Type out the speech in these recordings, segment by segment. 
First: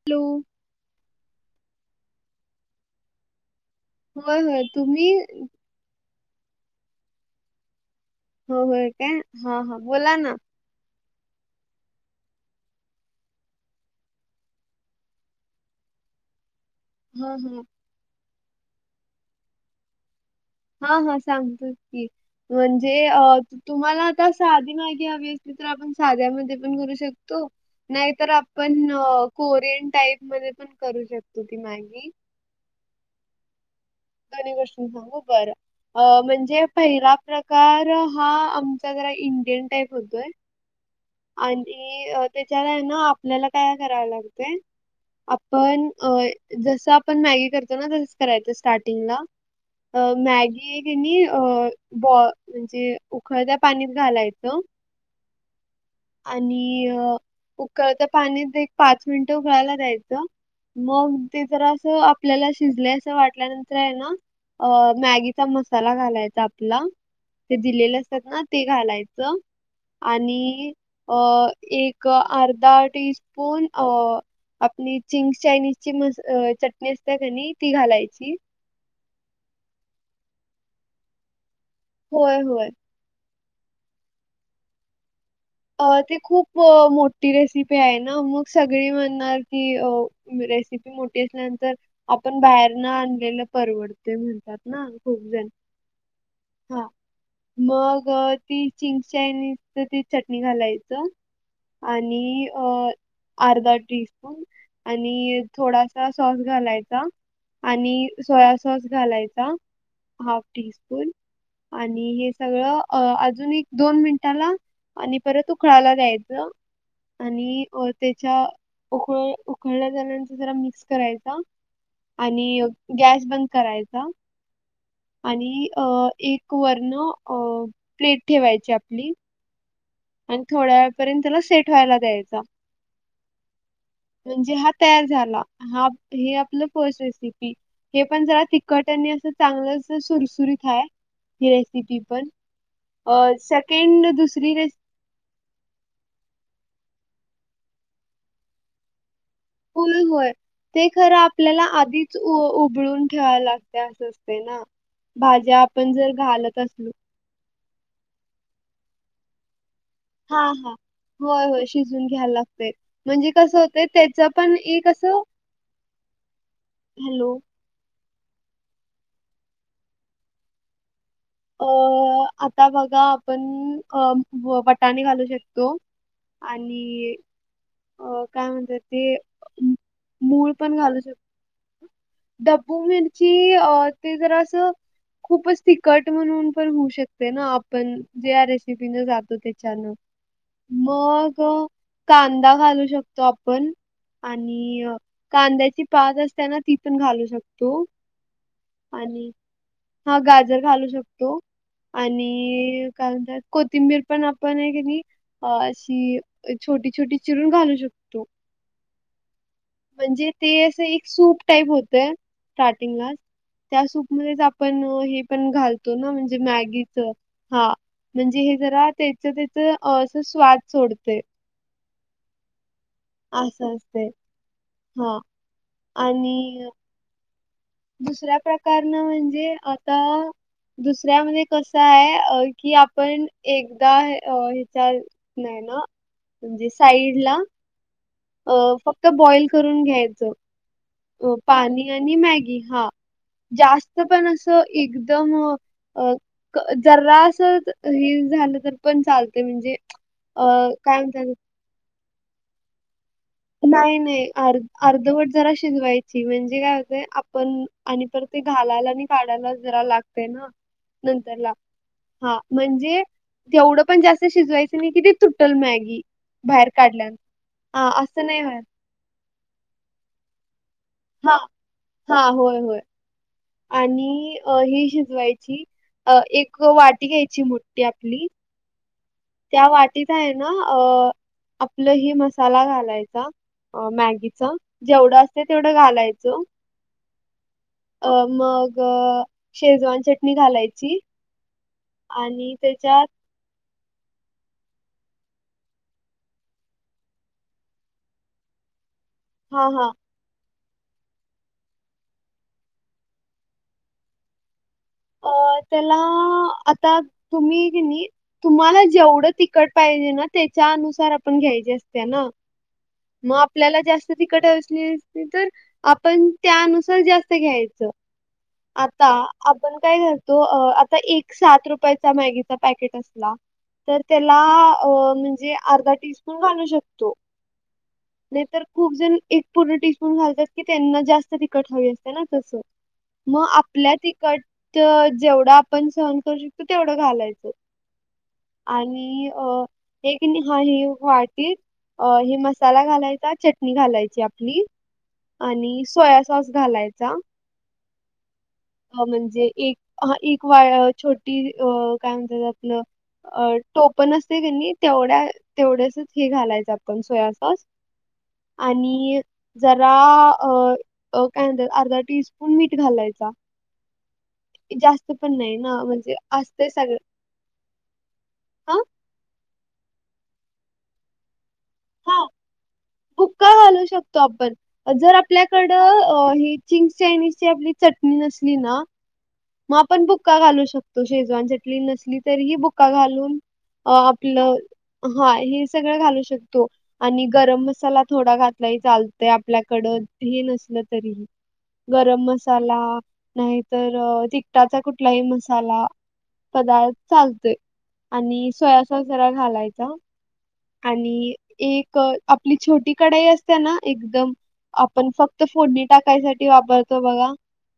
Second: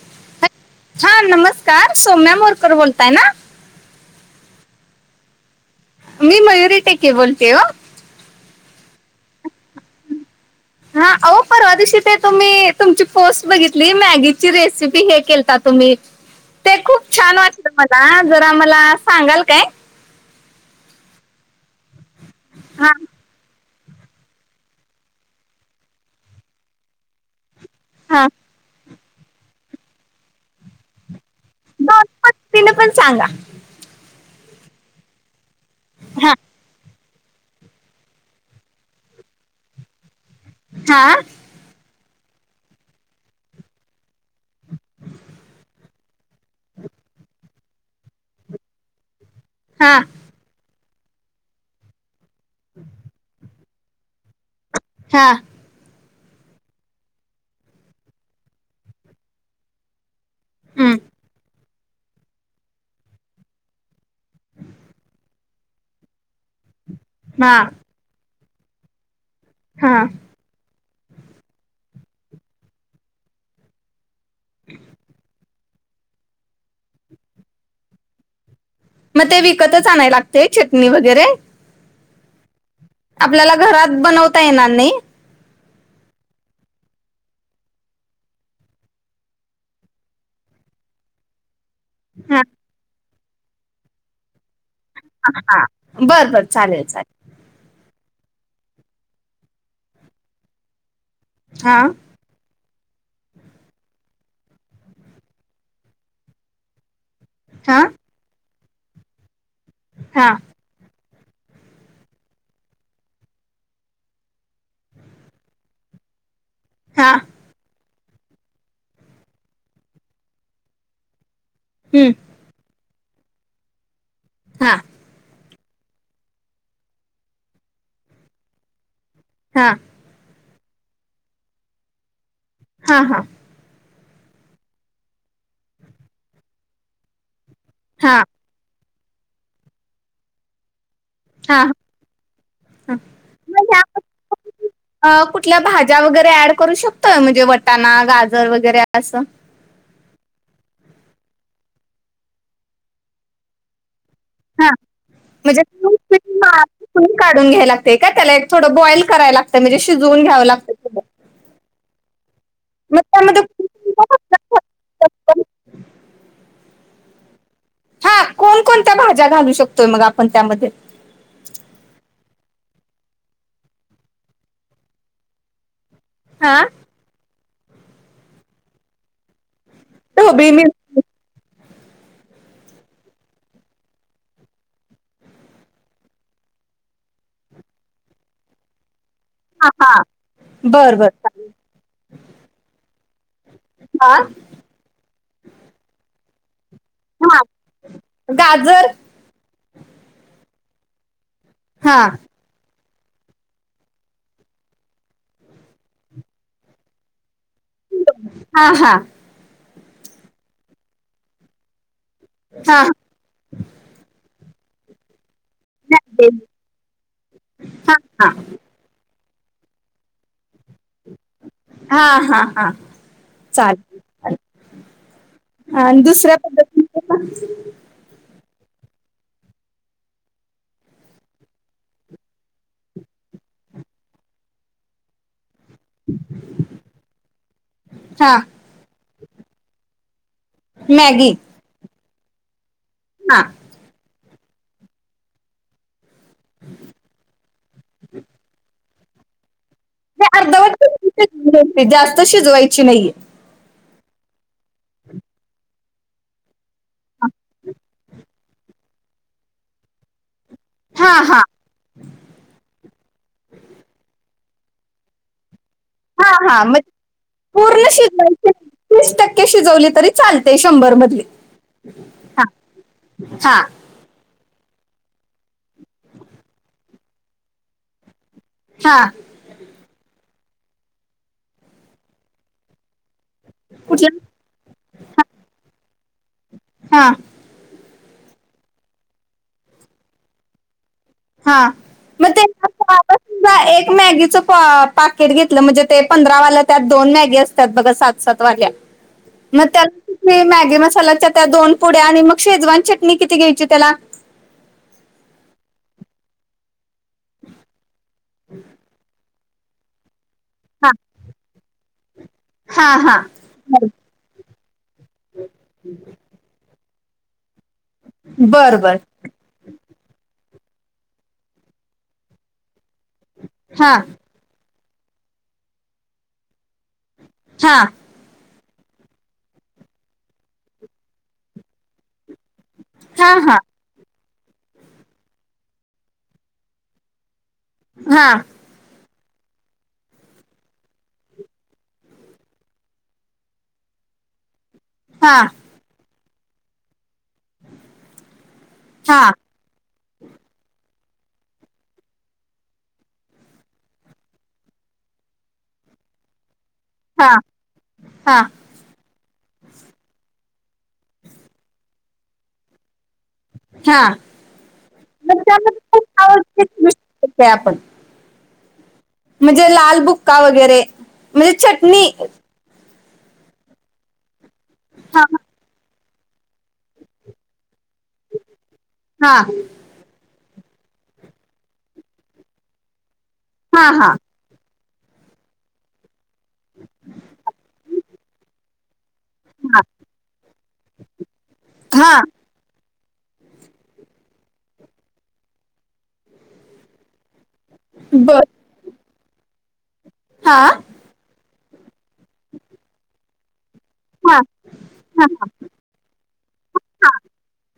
Hello. हा नमस्कार. सोम्या मोरकर बोलताय ना? होय होय. तुम्ही? मी मयुरी टीके बोलते ओ. हो होय काय हा हा बोला ना. हा. अवो पण परवा दिवशी ते तुम्ही तुमची पोस्ट बघितली मॅगीची रेसिपी हे केलता तुम्ही ते खूप हा छान हा वाटलं मला जरा मला सांगाल काय? हा हा सांगते की. हा म्हणजे अ तुम्हाला आता साधी मॅगी हवी असती तर आपण साध्यामध्ये पण करू शक तो. हा नाहीतर आपण कोरियन टाईप मध्ये पण करू शकतो ती मॅगी. [unintelligible] तिन पण सांगा. दोन्ही गोष्टी सांगू बरं अ हा म्हणजे पहिला प्रकार हा आमचा जरा इंडियन टाईप होतोय. हा. आणि त्याच्याला ना आपल्याला काय कराव लागतंय आपण अ जस आपण मॅगी करतो ना तसं करायचं स्टार्टिंगला हा अ मॅगी अ बॉ म्हणजे उकळत्या पाणीत घालायचं. हा. आणि उकळता पाण्यात एक पाच मिनट उकळायला द्यायचं हम्म, मग ते जरा अस आपल्याला शिजले असं वाटल्यानंतर आहे ना अ मॅगीचा मसाला घालायचा आपला. हा ते दिलेले असतात ना ते घालायचं हा आणि अ एक अर्धा टीस्पून अ आपली चिंग्स चायनीज म चटणी असते कणी ती घालायची. मग ते विकतच आणाय लागतय चटणी वगैरे? होय होय. आपल्याला घरात बनवता येणार नाही? अ ती खूप मोठी रेसिपी आहे ना मग सगळी म्हणणार की अ रेसिपी मोठी असल्यानंतर आपण हा बाहेर न आणलेलं परवडते म्हणतात ना. खूप हा जण. हा, बर बर चालेल हां, चालेल. मग ती चिंग चायनीज ते चटणी घालायचं. हा आणि अ अर्धा टीस्पून आणि थोडासा सॉस घालायचा. हा आणि सोया सॉस घालायचा हा हाफ टी स्पून आणि हे सगळं अजून एक, दोन मिनिटाला आणि परत उकळाला द्यायचं. हा. आणि त्याच्या उक उकळल्या नंतर जरा मिक्स करायचा. हम्म. आणि गॅस बंद करायचा. हा आणि अ एक वरणं अ प्लेट ठेवायची आपली. हा आणि थोड्या वेळपर्यंत त्याला सेट व्हायला द्यायचा. हा हा म्हणजे हा तयार झाला हा हे आपलं पो रेसिपी हे हा पण जरा तिखट आणि असं चांगलं सुरसुरीत हाय ह हा रेसिपी पण अ म्हणजे आपण, सेकंड दुसरी रेस कुठल्या भाज्या वगैरे ऍड करू शकतोय म्हणजे वटाणा गाजर वगैरे असं. होय होय ते खरं आपल्याला आधीच उबळून ठेवायं लागते असं हा भाज्या म्हणजे आपण जर घालत असलो काढून घ्याय लागते का त्याला थोडं बॉईल कराय लागतं म्हणजे शिजवून हा घ्याव लागत. हा होय होय शिजून घ्यायला लागतय म्हणजे त्यामध्ये कस तर त्याच पण ई कसं, हॅलो. हा कोण कोणत्या भाज्या घालू शकतोय मग आपण त्यामध्ये. अ आता बघा आपण अ वटाणे घालू शकतो. हा आणि अ काय म्हणतात ते, ढोबळी मूळ पण मिरची घालू शकतो. डबू मिरची ते जरा असं खूपच तीखट म्हणून पण होऊ शकते ना आपण जे रेसिपीन जातो हा त्याच्यान. हा बर बर मग चालेल. कांदा घालू शकतो आपण हा आणि कांद्याची पात असते ना ती पन घालू हा शकतो गाजर आणि हा गाजर घालू शकतो हा आणि का म्हणतात कोथिंबीर पण आपण आहे क नाही अ अशी छोटी छोटी चिरून घालू शकतो. हा हा म्हणजे ते असं एक सूप टाईप होतय हा स्टार्टिंगला, त्या सूप मध्येच आपण हे पण घालो- तो ना म्हणजे मॅगीच हा म्हणजे हे जरा त्याच अस स्वाद सोडते हा हा हा असं चालेल असते हा चालेल आणि दुसऱ्या पद्धतीच दुसऱ्या प्रकारन म्हणजे आता दुसऱ्यामध्ये कस आहे अ कि आपण एकदा अ ह्याच्या नाही ना म्हणजे साईड ला हा अ फक्त बॉईल करून घ्यायचं मॅगी पाणी आणि मॅगी हा. हा जास्त पण असं एकदम अ जरासच हे झालं तर पण चालत म्हणजे ते अ अर्ध काय म्हणतात वट जास्त शिजवायची नाहीये. नाही नाही अर् अर्धवट जरा शिजवायची म्हणजे काय होतंय आपण, आणि परत ते घालायला आणि काढायला जरा लागते ना हा हा नंतरला. हा म्हणजे तेवढं पण जास्त शिजवायचं नाही कि ते तुटल मॅगी. हां हां बाहेर मग काढल्यान पूर्ण हा असं नाही शिजवायची व्हाय तीस टक्के शिजवली तरी चालते शंभर मध्ये हा हा होय होय. हा. आणि ही शिजवायची अ एक वाटी घ्यायची मोठी आपली हा. त्या वाटीत आहे ना अ आपलं हि मसाला घालायचा. अ कुठल्या मॅगीच जेवढं असते तेवढं घालायचं. हा अ मग शेजवान चटणी घालायची. हा. मग ते आणि त्याच्यात आपण एक मॅगीचं पाकेट घेतलं म्हणजे ते पंधरावालं त्यात दोन मॅगी असतात बघा सात सत्वार्या म हा त्याल हा मी मॅगी मसाल्याच्या त्या दोन पुड्या आणि मग शेजवान चटणी किती घ्यायची त्याला अ त्याला आता तुम्ही नी तुम्हाला जेवढं तिकट पाहिजे ना तेच्या हा अनुसार आपण घ्यायचे असते याना हा हा. आपल्याला जास्त तिकट असली अस तर आपण त्यानुसार जास्त घ्यायचं. बर बर आता आपण काय करतो आता एक सात रुपयाचा मॅगीचा पॅकेट असत. हा तर त्याला अ म्हणजे अर्धा टीस्पून घालू शकतो. हा. नाही तर खूप जण एक पूर्ण टीस्पून घालतात की त्यांना जास्त तिखट हवी असते ना तस. हा मग हा आपल्या तिकट जेवढं आपण सहन करू शकतो तेवढं घालायचो. हा. आणि एक हळीव वाटीत अ हे मसाला घालायचा चटणी घालायची आपली. हा आणि सोया सॉस घालायचा हा म्हणजे एक ह एक वा छोटी अ काय म्हणतात आपलं अ टोप न असते की नाही तेवढ्या तेवढ्यास हे घालायच. सोया हा सॉस हा आणि जरा अ काय म्हणतात अर्धा टीस्पून मीठ घालायचा. हा जास्त पण त्या नाही ना म्हणजे असतंय सगळं आपण [unintelligible] हां, म्हणजे लाल बुक्का वगैरे म्हणजे चटणी हां, बुक्का घालू शकतो आपण जर हा आपल्याकडं चिंग्स चायनीज ची आपली चटणी नसली ना हा मग आपण बुक्का घालू शकतो शेजवान चटनी नसली तरीही बुक्का घालून हा अ हा आपलं हा हे सगळं घालू शकत. आणि गरम मसाला थोडा घातलाही चालतो. ते हा आपल्याकड नसल तरी हा गरम मसा मसाला नाहीतर तिकटाचा कुठलाही मसाला पदार्थ चालतोय बर आणि सोया सोयासॉस जरा घालायचा. हा. आणि एक आपली छोटी कढाई असते. ना एकदम हा आपण हा फक्त हा फोडणी टाकायसाठी वापरतो बघा.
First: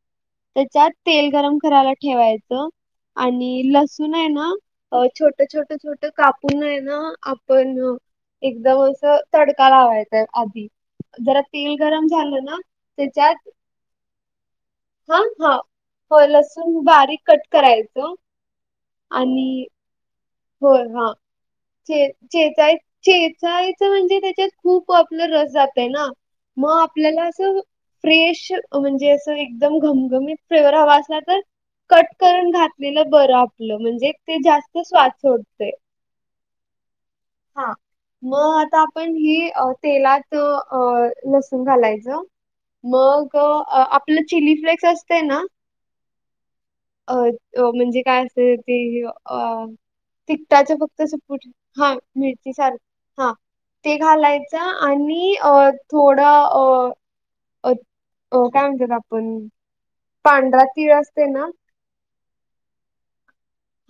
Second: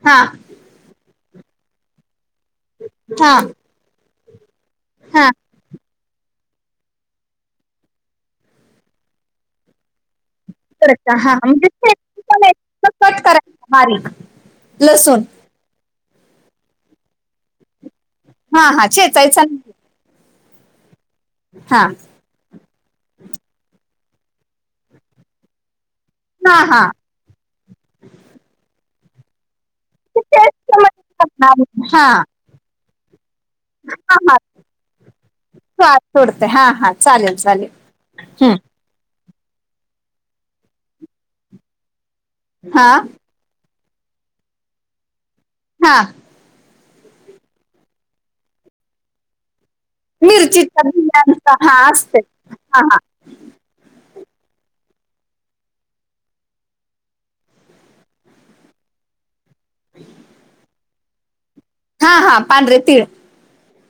हा त्याच्यात तेल गरम करायला ठेवायचं हा आणि लसूण आहे ना. अ हा छोट छोट छोट काप पुन आहे न आपण एकदम असं तडका लावायचा. आधी करायचा हा जरा म्हणजे तेल गरम शेपटी पण झालं आहे, न तो कट त्याच्यात करायचा बारीक हा लसूण हा होय लसूण बारीक कट करायचं. हा हा चेचायचा. हो हा हा चे चेचाय चेचायचं म्हणजे त्याच्यात खूप आपलं रस जात आहेय ना. हा मग हा आपल्याला अस फ्रेश म्हणजे अस एकदम ते घमघमी फ्लेवर हवा मध्ये असला तर टाकणार. हा कट करून घातलेलं बर आप ल म्हणजे हा हा ते जास्त स्वाद सोडते. स्वाद सोडते हा हा चालेल. हा चालेल हम्म. मग आता आपण हि तेलात लसूण घालायचं. हा मग आपलं चिली फ्लेक्स असते ना. हा अ म्हणजे काय असते अ तिखटाचं मिरचीचा फक्त पुट बियांचा हा असते मिरची सारख हा. ते घालायचं आणि अ थोडं अ अ अ काय म्हणतेत आपण? [inaudible] पांढरा तीळ असते ना. हा हा पांढरे तीळ.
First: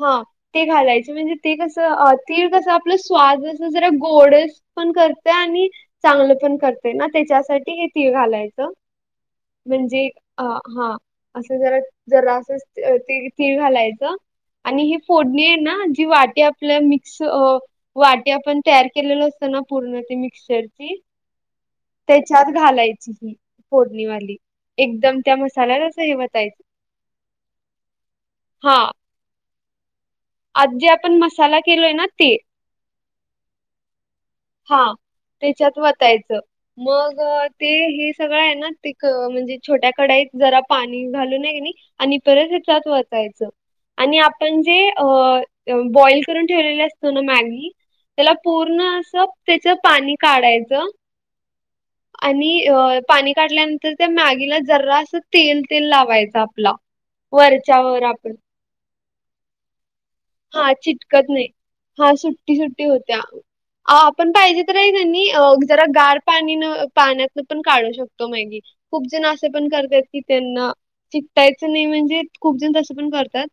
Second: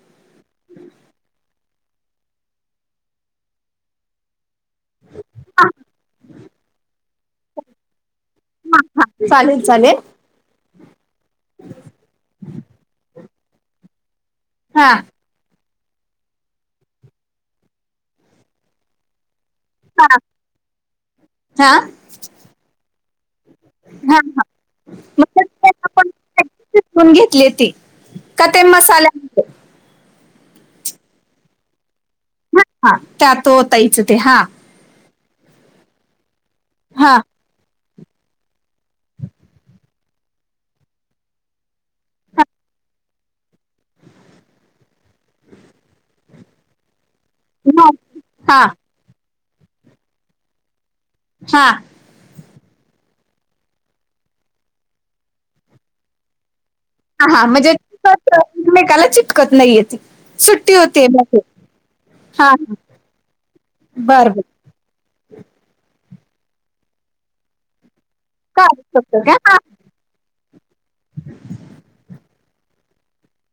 हा ते घालायच म्हणजे ते कसं तीळ कसं आपलं स्वाद जस जरा गोड पण करते आणि चांगलं पण करतेय ना त्याच्यासाठी हे तीळ घालायचं हा हा चालेल चालेल म्हणजे अ हा असं जरा जरा असं तीळ तीळ घालायचं. आणि हा ही फोडणी आहे न जी वाटी आपल्या मिक्स वाटी आपण तयार केलेल अस न पूर्ण हा ते मिक्सचर ची हा त्याच्यात घालायची ही. हा फोडणीवाली हा एकदम त्या मसाल्यात असं हे वतायचं. मी पण घेतली. ती का ते मसा आजी आपण मसाला केलोय न ते. त्या तो ताईच ते हा हा त्याच्यात वचायचं हा मग ते हे सगळं आहे न ते म्हणजे छोट्या कडाईत जरा पाणी घालू हे किनी आणि हा परत हे त्यात वचायचं. आणि आपण जे अ बॉइल करून ठेवलेले असतो न मॅग ती त्याला हा पूर्ण अस त्याच पाणी काढायचं. हा आणि अ पाणी काठल्यानंतर त्या मॅगीला जरासं तेल तेल लावायचं आपला हा हा म्हणजे वरच्यावर त आपण एकमेकाला चिपकत नाहीय ते हा चिटकत नाही हा हां, सुट्टी हां. सुट्टी होत्या आपण बरं, बरं. पाहिजे तर हाय का नी जरा गार पाणीन पाण्यात पण काढू शक ी चालेल खूप तसं जण घ्या. असे पण करत की. त्यांना शिकतायच नाही म्हणजे खूप जण तस पण करतात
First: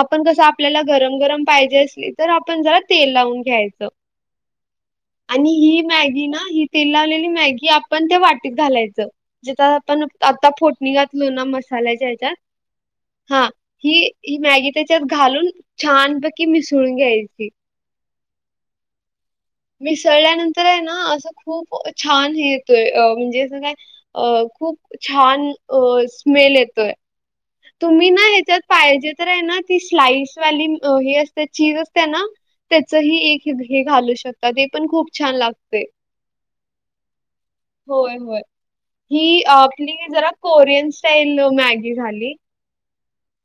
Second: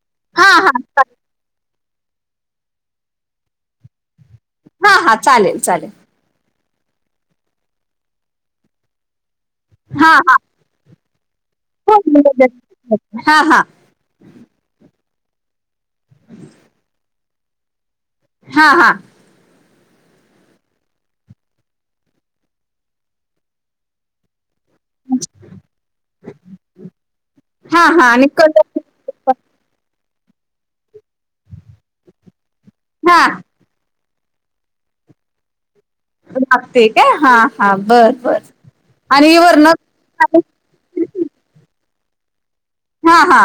आपण कसं हां, हां, आपल्याला. हां. चालेल. गरम गरम पाहिजे असली तर आपण जरा तेल लावून घ्यायचं. हां, हां. आणि चालेल, ही चालेल. मॅगी ना ह. ते लावलेली मॅगी आपण ते वाटीत घालायचं. जथ आपण हां, हां. आता फोटणी घातलो ना मसाल्याच्या ह्याच्यात हां, हा हां. ही. ही मॅगी त्याच्यात घालून छानपैकी मिसळून घ्यायची हा हा. मिसळल्यानंतर आहे ना असं खूप छान हे येतोय म्हणजे असं काय. अ खूप छान अ स्मेल येतोय हां, तुम्ही हां. ना आणि ह्याच्यात कलर पाहिजे. स्लास असचीज असते ना त्या हां. हे घालू शकतात ते पण खूप छान लागते. लागते काय हा हा होय, बरं होय. बर. ही आपली जरा कोरियन स्टाईल मॅगी झाली. हा हा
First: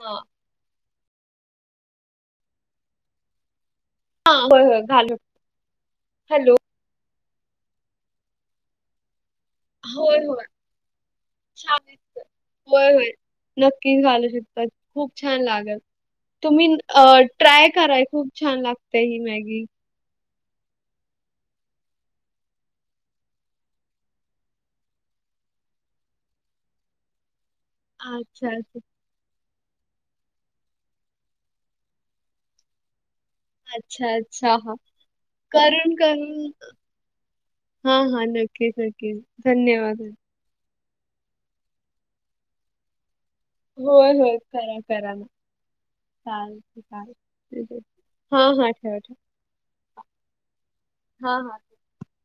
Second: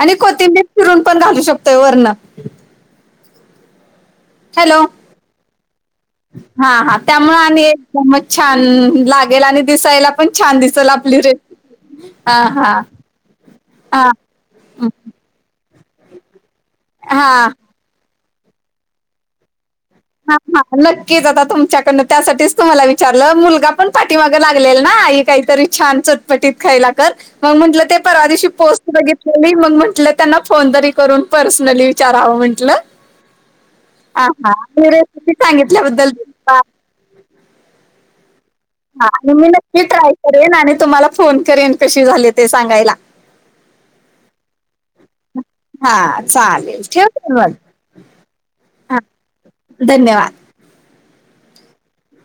आणि कोतीिंबी चिरून पण घालू शकतोय वर्ण. हां, होय, हॅलो होय घालू हॅलो. हा हा. त्यामुळे आणि एकदमच छान लागेल आणि दिसायला होय, पण होय. छान दिसेल आपली छान रेसिपी दिसतं. हा हा. होय, होय. नक्कीच घालू शिकतात. खूप छान लागल तुम्ही अ हां हां ट्राय कराय खूप छान लागते ही मॅगी. हा हा नक्कीच आता तुमच्याकडन त्यासाठीच तुम्हाला विचारलं मुलगा पण पाठीमागं लागलेल ना. काहीतरी छान चटपटीत खायला कर मग म्हंटलं ते अच्छा, पशी अच्छा. पोस्ट बित ली मग म्हटलं त्यांना फोन तरी करून पर्सनली विचारावं म्हंटलं. अच्छा अच्छा. हां. रेसिपी सांगितल्याबद्दल. धन्यवाद हा हा नक्की हां नकीेल आणि मी नक्की धन्यवाद! ट्राय करेन आणि तुम्हाला फोन करेन कशी झाले ते सांगायला होय होय खरा करा ना. हा चालेल ठेव म हां, हां. ठेवा, हा ठेवा. धन्यवाद! हा हा.